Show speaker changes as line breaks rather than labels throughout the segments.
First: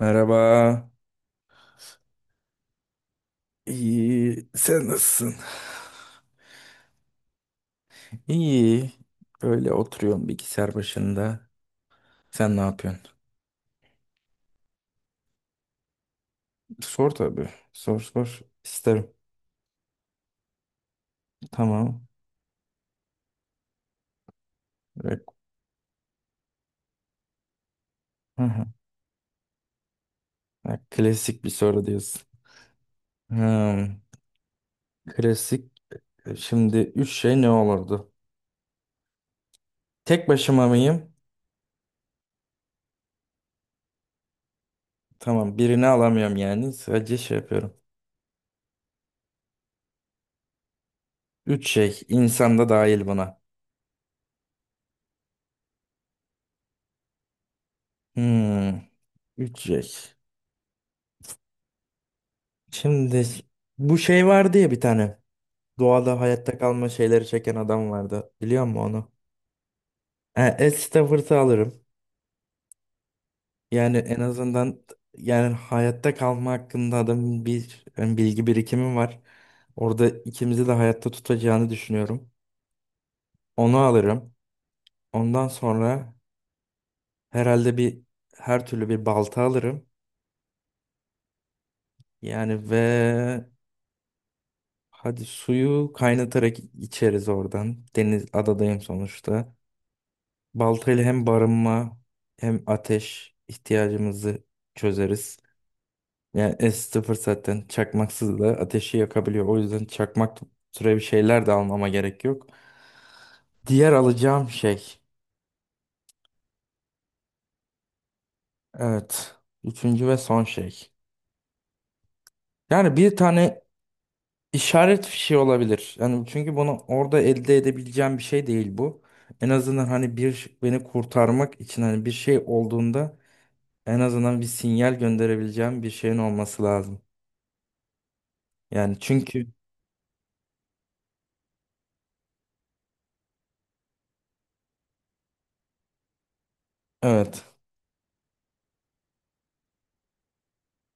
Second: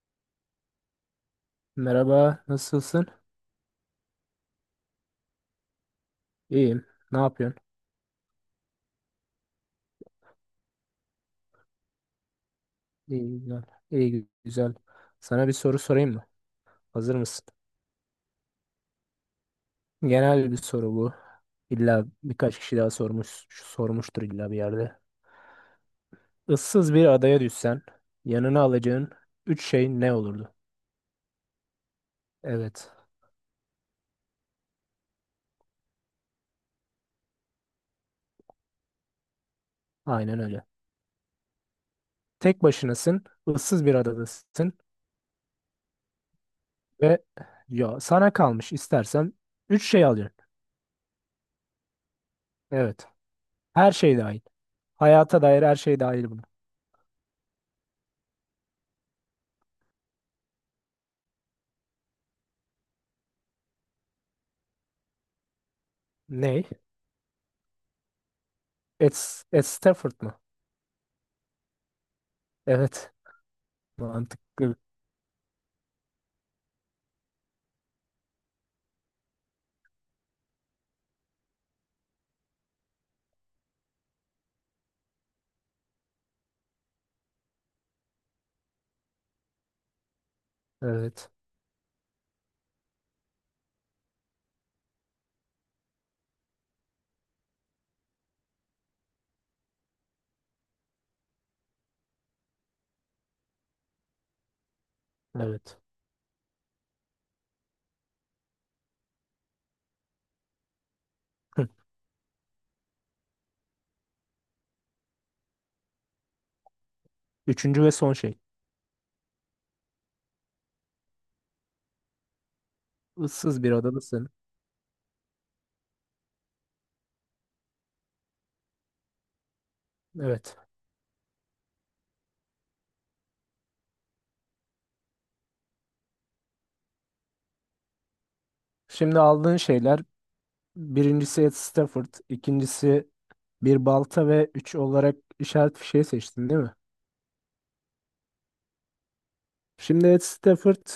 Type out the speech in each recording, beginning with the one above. Merhaba.
Merhaba, nasılsın?
İyi. Sen nasılsın?
İyiyim. Ne yapıyorsun?
İyi. Böyle oturuyorum bilgisayar başında. Sen ne yapıyorsun?
İyi güzel. İyi güzel. Sana bir soru sorayım mı?
Sor
Hazır mısın?
tabii. Sor sor. İsterim.
Genel bir soru bu. İlla
Tamam.
birkaç kişi daha sormuştur illa bir yerde.
Re-
Issız bir adaya düşsen,
Hı
yanına
hı.
alacağın üç şey ne olurdu?
Ha, klasik bir soru diyorsun.
Evet,
Hmm. Klasik. Şimdi üç şey ne olurdu? Tek
aynen öyle.
başıma mıyım?
Tek başınasın, ıssız bir adadasın
Tamam. Birini alamıyorum yani. Sadece
ve
şey yapıyorum.
ya sana kalmış istersen üç şey alacaksın.
Üç şey. İnsan da dahil
Evet,
buna.
her şey dahil. Hayata dair her şey dahil buna.
Hmm. Üç şey. Şimdi bu şey var diye bir tane. Doğada hayatta
Ne?
kalma şeyleri çeken adam vardı. Biliyor musun onu?
Ed, Ed Stafford mı?
E, Ed Stafford'ı alırım.
Evet.
Yani en
Mantıklı.
azından yani hayatta kalma hakkında adamın bir yani bilgi birikimi var. Orada ikimizi de hayatta tutacağını düşünüyorum. Onu alırım. Ondan sonra herhalde bir her türlü bir balta alırım.
Evet.
Yani ve hadi suyu kaynatarak içeriz oradan. Deniz adadayım sonuçta. Baltayla hem barınma hem ateş ihtiyacımızı çözeriz.
Evet.
Yani S0 zaten çakmaksız da ateşi yakabiliyor. O yüzden çakmak türevi şeyler de
Hı.
almama gerek yok. Diğer alacağım şey.
Üçüncü ve son şey.
Evet. Üçüncü ve son şey. Yani bir tane
Issız bir odadasın.
işaret fişi olabilir. Yani çünkü bunu orada elde edebileceğim bir şey değil bu. En azından hani bir
Evet.
beni kurtarmak için hani bir şey olduğunda en azından bir sinyal gönderebileceğim bir şeyin olması lazım. Yani
Şimdi
çünkü
aldığın şeyler birincisi Ed Stafford, ikincisi bir balta ve üç olarak işaret fişeği seçtin, değil mi?
evet.
Şimdi Ed Stafford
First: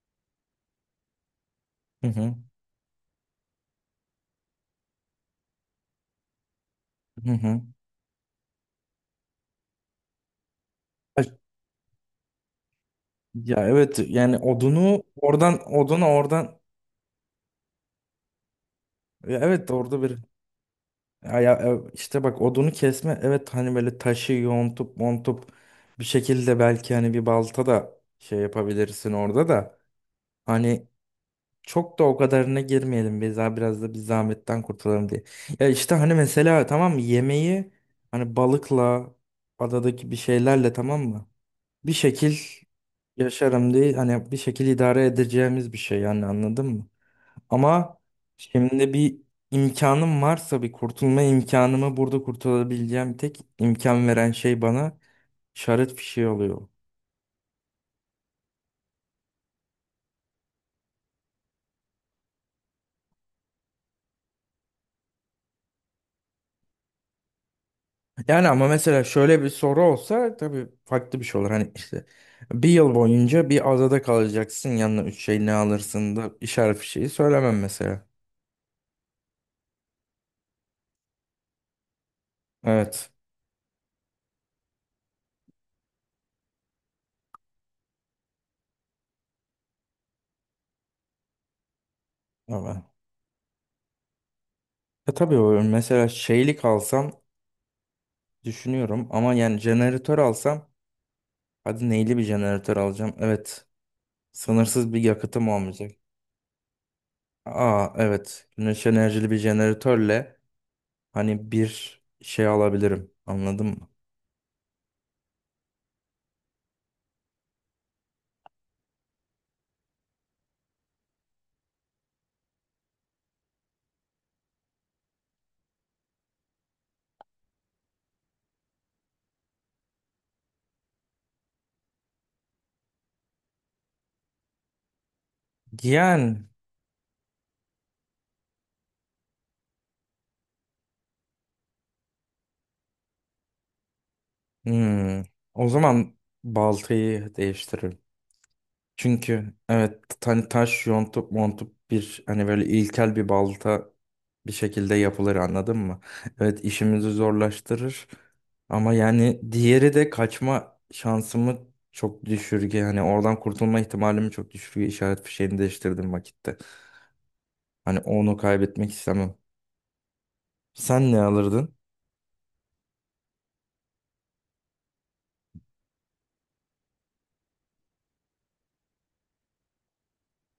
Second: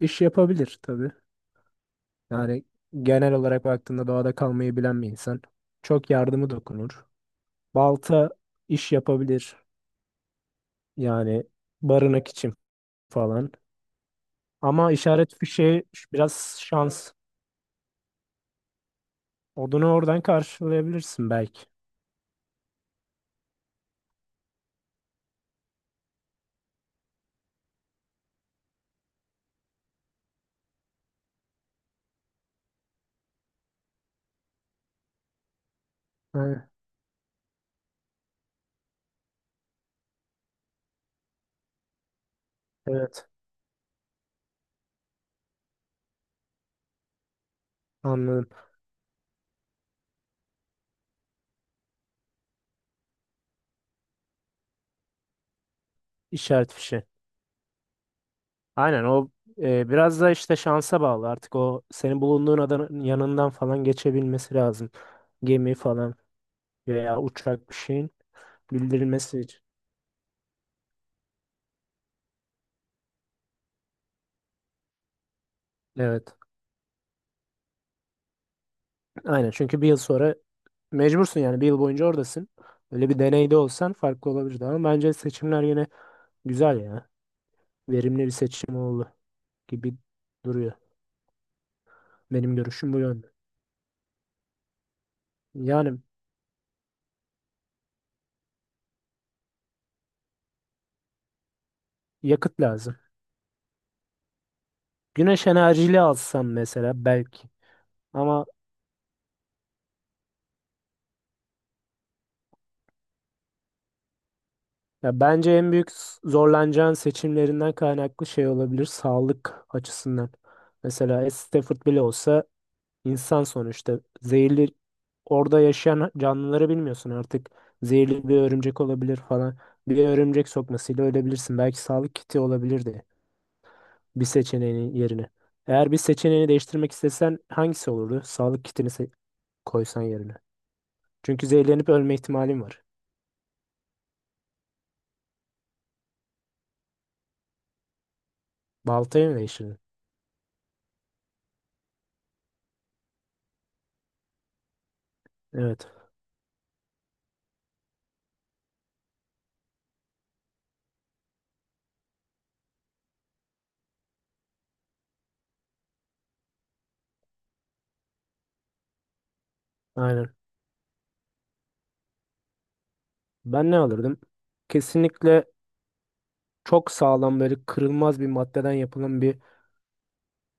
iş yapabilir tabii.
Hı hı.
Yani genel olarak baktığında doğada kalmayı bilen bir insan. Çok yardımı dokunur.
Hı hı.
Balta iş yapabilir.
Ay,
Yani barınak için falan.
ya evet yani
Ama
odunu
işaret
oradan
fişeği
odunu oradan
biraz şans.
ya evet
Odunu
orada bir
oradan karşılayabilirsin
ya,
belki.
işte bak odunu kesme evet hani böyle taşı yontup montup bir şekilde belki hani bir balta da şey yapabilirsin orada da hani çok da o kadarına girmeyelim biz daha biraz da bir zahmetten kurtulalım diye. Ya işte hani mesela
Ha,
tamam mı yemeği hani balıkla adadaki bir şeylerle tamam mı? Bir şekil
evet
yaşarım değil hani bir şekil idare edeceğimiz bir şey yani anladın mı? Ama
anladım.
şimdi bir imkanım varsa bir kurtulma imkanımı burada kurtulabileceğim tek imkan veren şey bana şarap fişeği oluyor.
İşaret fişeği. Aynen o biraz da işte şansa bağlı. Artık o senin bulunduğun adanın yanından falan geçebilmesi lazım. Gemi falan veya uçak bir şeyin
Yani ama mesela
bildirilmesi
şöyle bir
için.
soru olsa tabii farklı bir şey olur. Hani işte bir yıl boyunca bir adada kalacaksın yanına üç şey ne alırsın
Evet.
da işaret bir şeyi söylemem mesela.
Aynen çünkü bir yıl sonra mecbursun yani bir yıl boyunca oradasın. Öyle
Evet.
bir deneyde olsan farklı olabilirdi ama bence seçimler yine güzel ya. Verimli bir seçim oldu gibi duruyor. Benim
Ama.
görüşüm bu yönde.
E tabii o
Yani
mesela şeylik alsam düşünüyorum ama yani jeneratör alsam hadi neyli bir
yakıt
jeneratör
lazım.
alacağım? Evet. Sınırsız bir
Güneş
yakıtım olmayacak.
enerjili alsam mesela belki.
Aa
Ama
evet. Güneş enerjili bir jeneratörle hani bir şey alabilirim. Anladın mı?
ya bence en büyük zorlanacağın seçimlerinden kaynaklı şey olabilir sağlık açısından. Mesela Stafford bile olsa insan sonuçta zehirli orada yaşayan canlıları bilmiyorsun artık. Zehirli bir örümcek olabilir falan. Bir örümcek sokmasıyla ölebilirsin. Belki sağlık kiti olabilirdi bir seçeneğin yerine. Eğer bir
Yani
seçeneğini değiştirmek istesen hangisi olurdu? Sağlık kitini koysan yerine. Çünkü zehirlenip ölme ihtimalim var.
hmm, o zaman baltayı değiştiririm.
Baltayı mı
Çünkü
değiştirdin?
evet hani taş yontup montup bir hani böyle ilkel bir balta bir şekilde yapılır anladın
Evet.
mı? Evet işimizi zorlaştırır ama yani diğeri de kaçma şansımı çok düşürge hani oradan kurtulma ihtimalimi çok düşürge işaret fişeğini değiştirdim vakitte. Hani onu kaybetmek istemem.
Aynen.
Sen ne alırdın?
Ben ne alırdım? Kesinlikle çok sağlam böyle kırılmaz bir maddeden yapılan bir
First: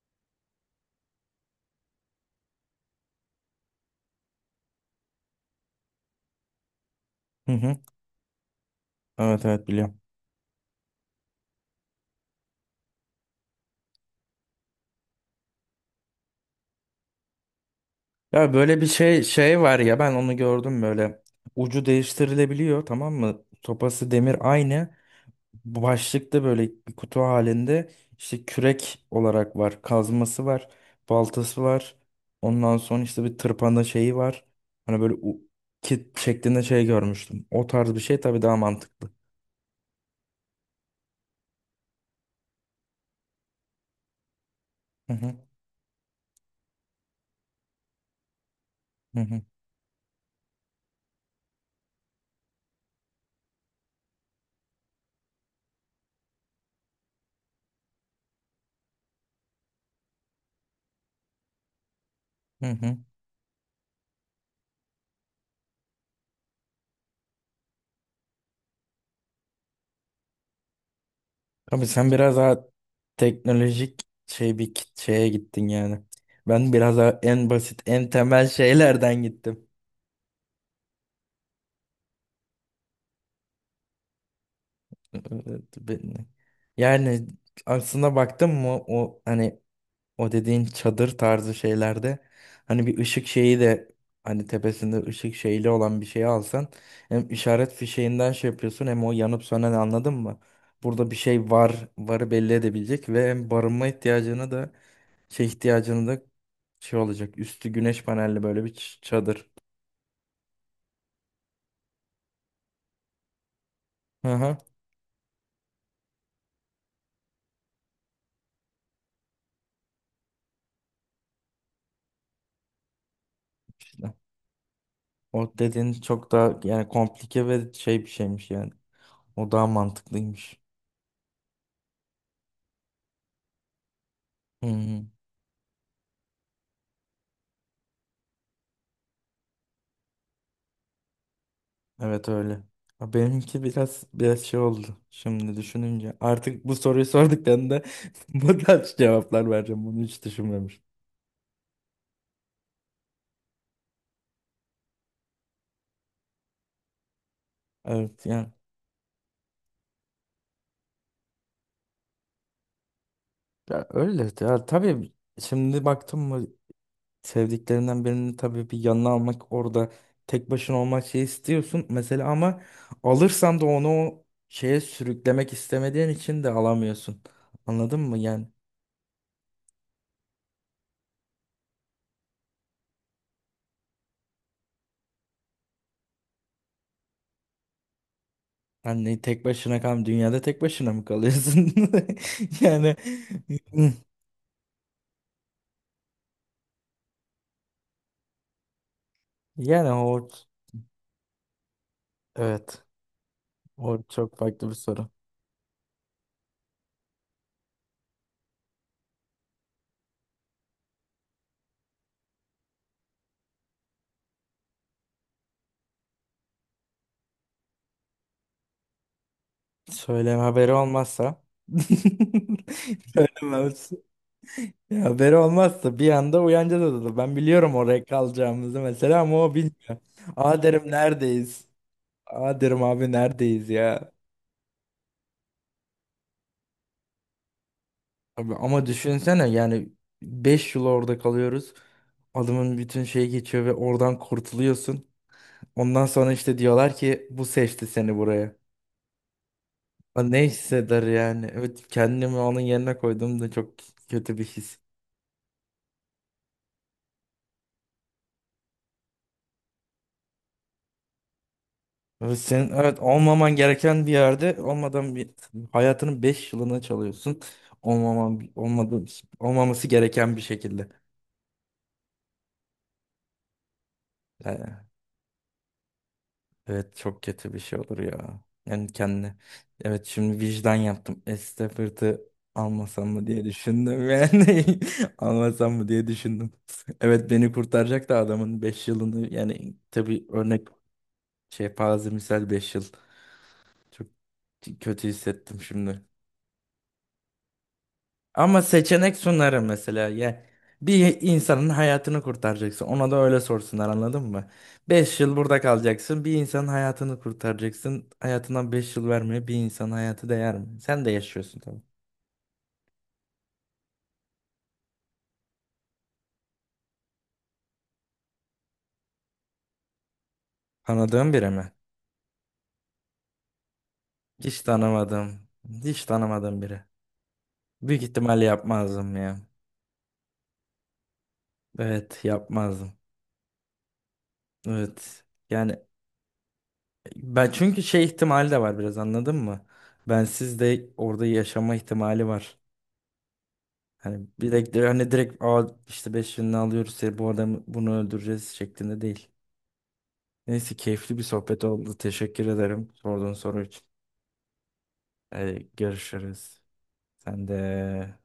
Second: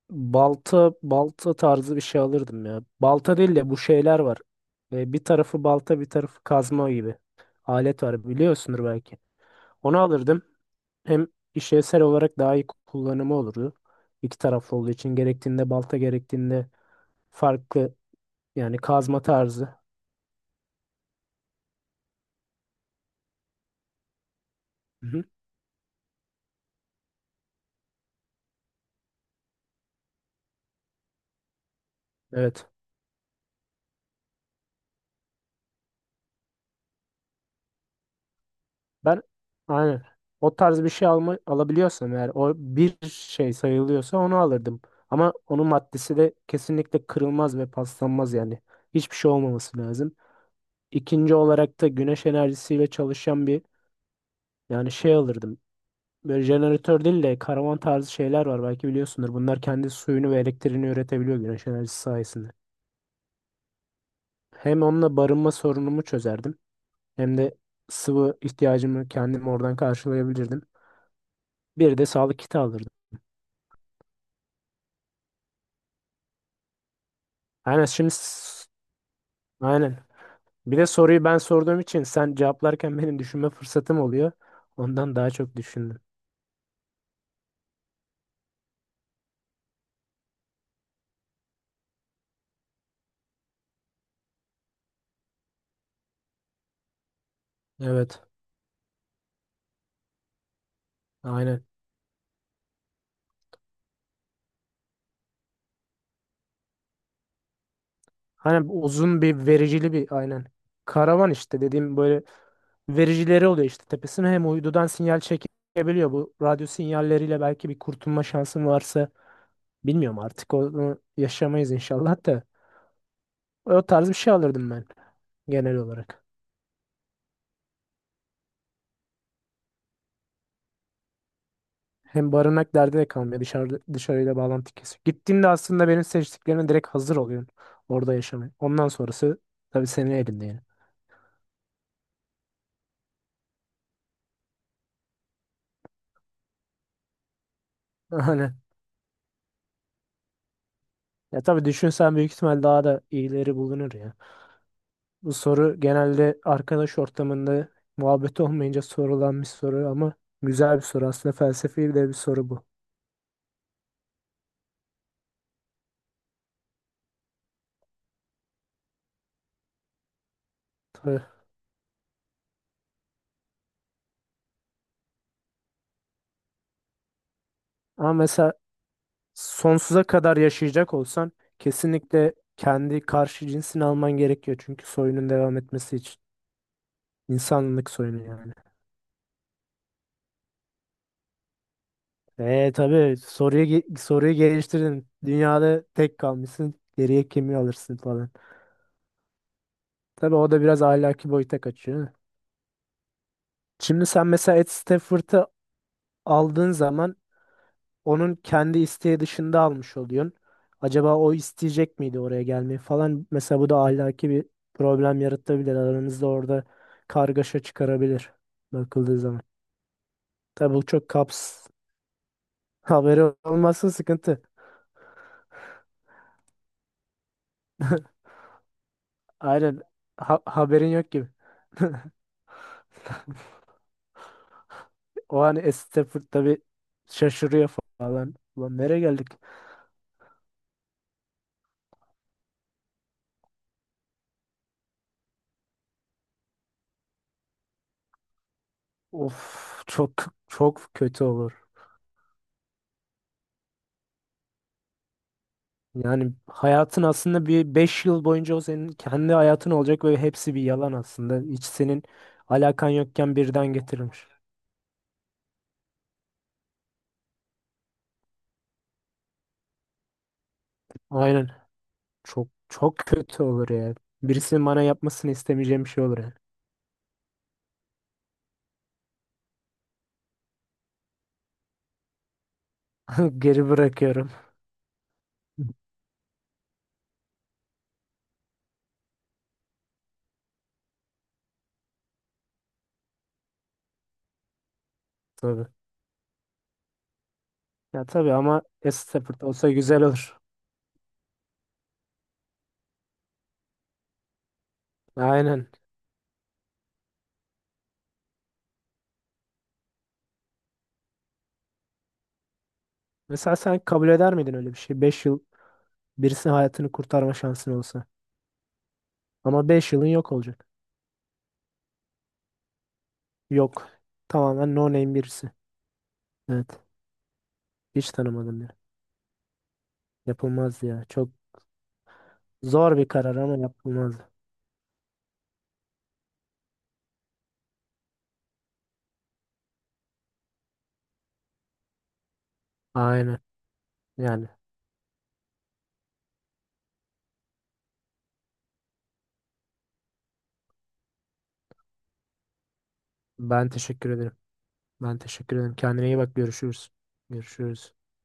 balta tarzı bir şey alırdım ya. Balta değil de bu şeyler var. Bir tarafı balta bir tarafı kazma gibi.
Hı hı.
Alet var biliyorsundur belki.
Evet evet
Onu
biliyorum.
alırdım. Hem işlevsel olarak daha iyi kullanımı olurdu. İki taraflı olduğu için gerektiğinde balta gerektiğinde farklı
Ya
yani
böyle bir
kazma
şey şey var
tarzı.
ya ben onu gördüm böyle. Ucu değiştirilebiliyor tamam mı? Sopası demir aynı.
Hı hı.
Bu başlıkta böyle bir kutu halinde işte kürek olarak var. Kazması var. Baltası var.
Evet.
Ondan sonra işte bir tırpanda şeyi var. Hani böyle kit şeklinde şey görmüştüm. O tarz bir şey tabii daha mantıklı.
Ben aynen o tarz bir şey alabiliyorsam eğer o bir şey sayılıyorsa onu alırdım.
Hı
Ama
hı
onun maddesi de kesinlikle kırılmaz ve paslanmaz yani. Hiçbir
hı
şey
hı
olmaması lazım. İkinci olarak da güneş enerjisiyle çalışan bir yani şey alırdım. Böyle jeneratör değil de karavan tarzı şeyler var belki biliyorsundur. Bunlar kendi suyunu ve elektriğini üretebiliyor güneş enerjisi sayesinde.
hı. Hı.
Hem onunla barınma sorunumu çözerdim hem de sıvı ihtiyacımı kendim oradan karşılayabilirdim.
Abi
Bir de
sen biraz
sağlık kiti
daha
alırdım.
teknolojik şey bir şeye gittin yani. Ben biraz daha en basit,
Aynen
en
şimdi
temel şeylerden gittim.
aynen. Bir de soruyu ben sorduğum için sen cevaplarken benim düşünme fırsatım oluyor. Ondan daha çok
Evet,
düşündüm.
yani aslında baktım mı o hani o dediğin çadır tarzı şeylerde hani bir ışık şeyi de hani tepesinde ışık şeyli olan bir şey alsan hem işaret
Evet.
fişeğinden şey yapıyorsun hem o yanıp sönen anladın mı? Burada bir şey
Aynen.
var, varı belli edebilecek ve hem barınma ihtiyacını da şey ihtiyacını da şey olacak. Üstü güneş panelli böyle
Aynen
bir
uzun bir
çadır.
vericili bir aynen. Karavan işte dediğim böyle vericileri oluyor işte
Hı
tepesine hem
hı.
uydudan sinyal çekebiliyor. Bu radyo sinyalleriyle belki bir kurtulma şansım varsa bilmiyorum artık onu yaşamayız inşallah da. O tarz
İşte.
bir şey alırdım ben
O
genel
dediğin
olarak.
çok daha yani komplike ve şey bir şeymiş yani. O daha mantıklıymış.
Hem barınak derdi de kalmıyor. Dışarıyla
Hı
bağlantı kesiyor.
hı.
Gittiğinde aslında benim seçtiklerine direkt hazır oluyorsun. Orada yaşamaya. Ondan sonrası tabii senin elinde yani.
Evet öyle. Ha, benimki biraz şey oldu. Şimdi düşününce artık bu soruyu sorduklarında
Hani
bu tarz cevaplar vereceğim. Bunu hiç düşünmemiştim.
ya tabii düşünsen büyük ihtimal daha da iyileri bulunur ya. Bu soru genelde arkadaş ortamında
Evet
muhabbet
yani.
olmayınca sorulan bir soru ama güzel bir soru. Aslında felsefi de bir soru bu.
Ya öyle. Ya, tabii şimdi baktım mı sevdiklerinden birini tabii bir yanına almak orada tek başına olmak
Tabii.
şey istiyorsun mesela ama alırsan da onu o şeye sürüklemek istemediğin için de alamıyorsun. Anladın
Ama
mı? Yani
mesela sonsuza kadar yaşayacak olsan kesinlikle kendi karşı cinsini alman gerekiyor. Çünkü soyunun devam etmesi için. İnsanlık soyunu yani.
hani tek başına kal dünyada tek başına mı kalıyorsun?
E
Yani
tabii soruyu geliştirdin. Dünyada tek kalmışsın. Geriye kimi alırsın falan.
yani o
Tabii o da biraz ahlaki boyuta kaçıyor.
evet o
Şimdi sen
çok
mesela Ed
farklı bir soru.
Stafford'ı aldığın zaman onun kendi isteği dışında almış oluyorsun. Acaba o isteyecek miydi oraya gelmeyi falan. Mesela bu da ahlaki bir problem yaratabilir. Aranızda orada kargaşa çıkarabilir bakıldığı zaman.
Söyleme haberi
Tabii bu çok
olmazsa
haberi olmasın
söylemez.
sıkıntı.
Ya haberi olmazsa bir anda uyanacağız odada. Ben biliyorum oraya kalacağımızı mesela ama o
Aynen
bilmiyor. Aa derim
haberin yok gibi.
neredeyiz? Aa derim abi neredeyiz ya?
O hani Stafford tabii şaşırıyor falan.
Abi,
Ulan
ama
nereye geldik?
düşünsene yani 5 yıl orada kalıyoruz. Adamın bütün şeyi geçiyor ve oradan kurtuluyorsun. Ondan sonra işte diyorlar ki bu seçti seni buraya.
Of çok
Aa, ne
çok
hisseder
kötü
yani?
olur.
Evet kendimi onun yerine koyduğumda çok kötü bir his.
Yani hayatın aslında bir 5 yıl boyunca o senin kendi hayatın olacak ve hepsi bir yalan aslında. Hiç senin
Evet, senin
alakan
evet
yokken
olmaman
birden
gereken bir
getirilmiş.
yerde olmadan bir hayatının 5 yılını çalıyorsun. Olmaman olmadı Olmaması gereken bir şekilde.
Aynen. Çok çok kötü olur ya.
Yani,
Birisinin bana yapmasını istemeyeceğim bir şey olur yani.
evet çok kötü bir şey olur ya. Yani kendine. Evet şimdi vicdan yaptım. Estafir'i almasam mı diye
Geri
düşündüm
bırakıyorum.
yani. Almasam mı diye düşündüm. Evet beni kurtaracak da adamın 5 yılını yani tabii örnek şey parazimsel 5 yıl. Çok kötü hissettim
Tabii.
şimdi.
Ya tabii
Ama
ama
seçenek
Stafford
sunar
olsa güzel
mesela.
olur.
Ya bir insanın hayatını kurtaracaksın. Ona da öyle sorsunlar anladın mı? 5 yıl burada
Aynen.
kalacaksın. Bir insanın hayatını kurtaracaksın. Hayatından 5 yıl vermeye bir insanın hayatı değer mi? Sen de yaşıyorsun tabii.
Mesela sen kabul eder miydin öyle bir şey? 5 yıl birisinin hayatını kurtarma şansın olsa. Ama 5 yılın yok olacak.
Tanıdığın biri mi?
Yok.
Hiç
Tamamen no name
tanımadım.
birisi.
Hiç tanımadığım
Evet.
biri. Büyük
Hiç
ihtimalle
tanımadım ya.
yapmazdım ya.
Yapılmaz ya. Çok
Evet yapmazdım.
zor bir karar ama yapılmaz.
Evet. Yani ben çünkü şey ihtimali de var biraz anladın mı? Bensiz de orada yaşama ihtimali var.
Aynen.
Hani
Yani
direkt hani direkt Aa, işte 5 yılını alıyoruz seni bu adamı bunu öldüreceğiz şeklinde değil. Neyse keyifli bir sohbet oldu. Teşekkür ederim sorduğun soru
ben
için.
teşekkür ederim. Ben teşekkür ederim. Kendine iyi bak.
Görüşürüz.
Görüşürüz.
Sen
Görüşürüz.
de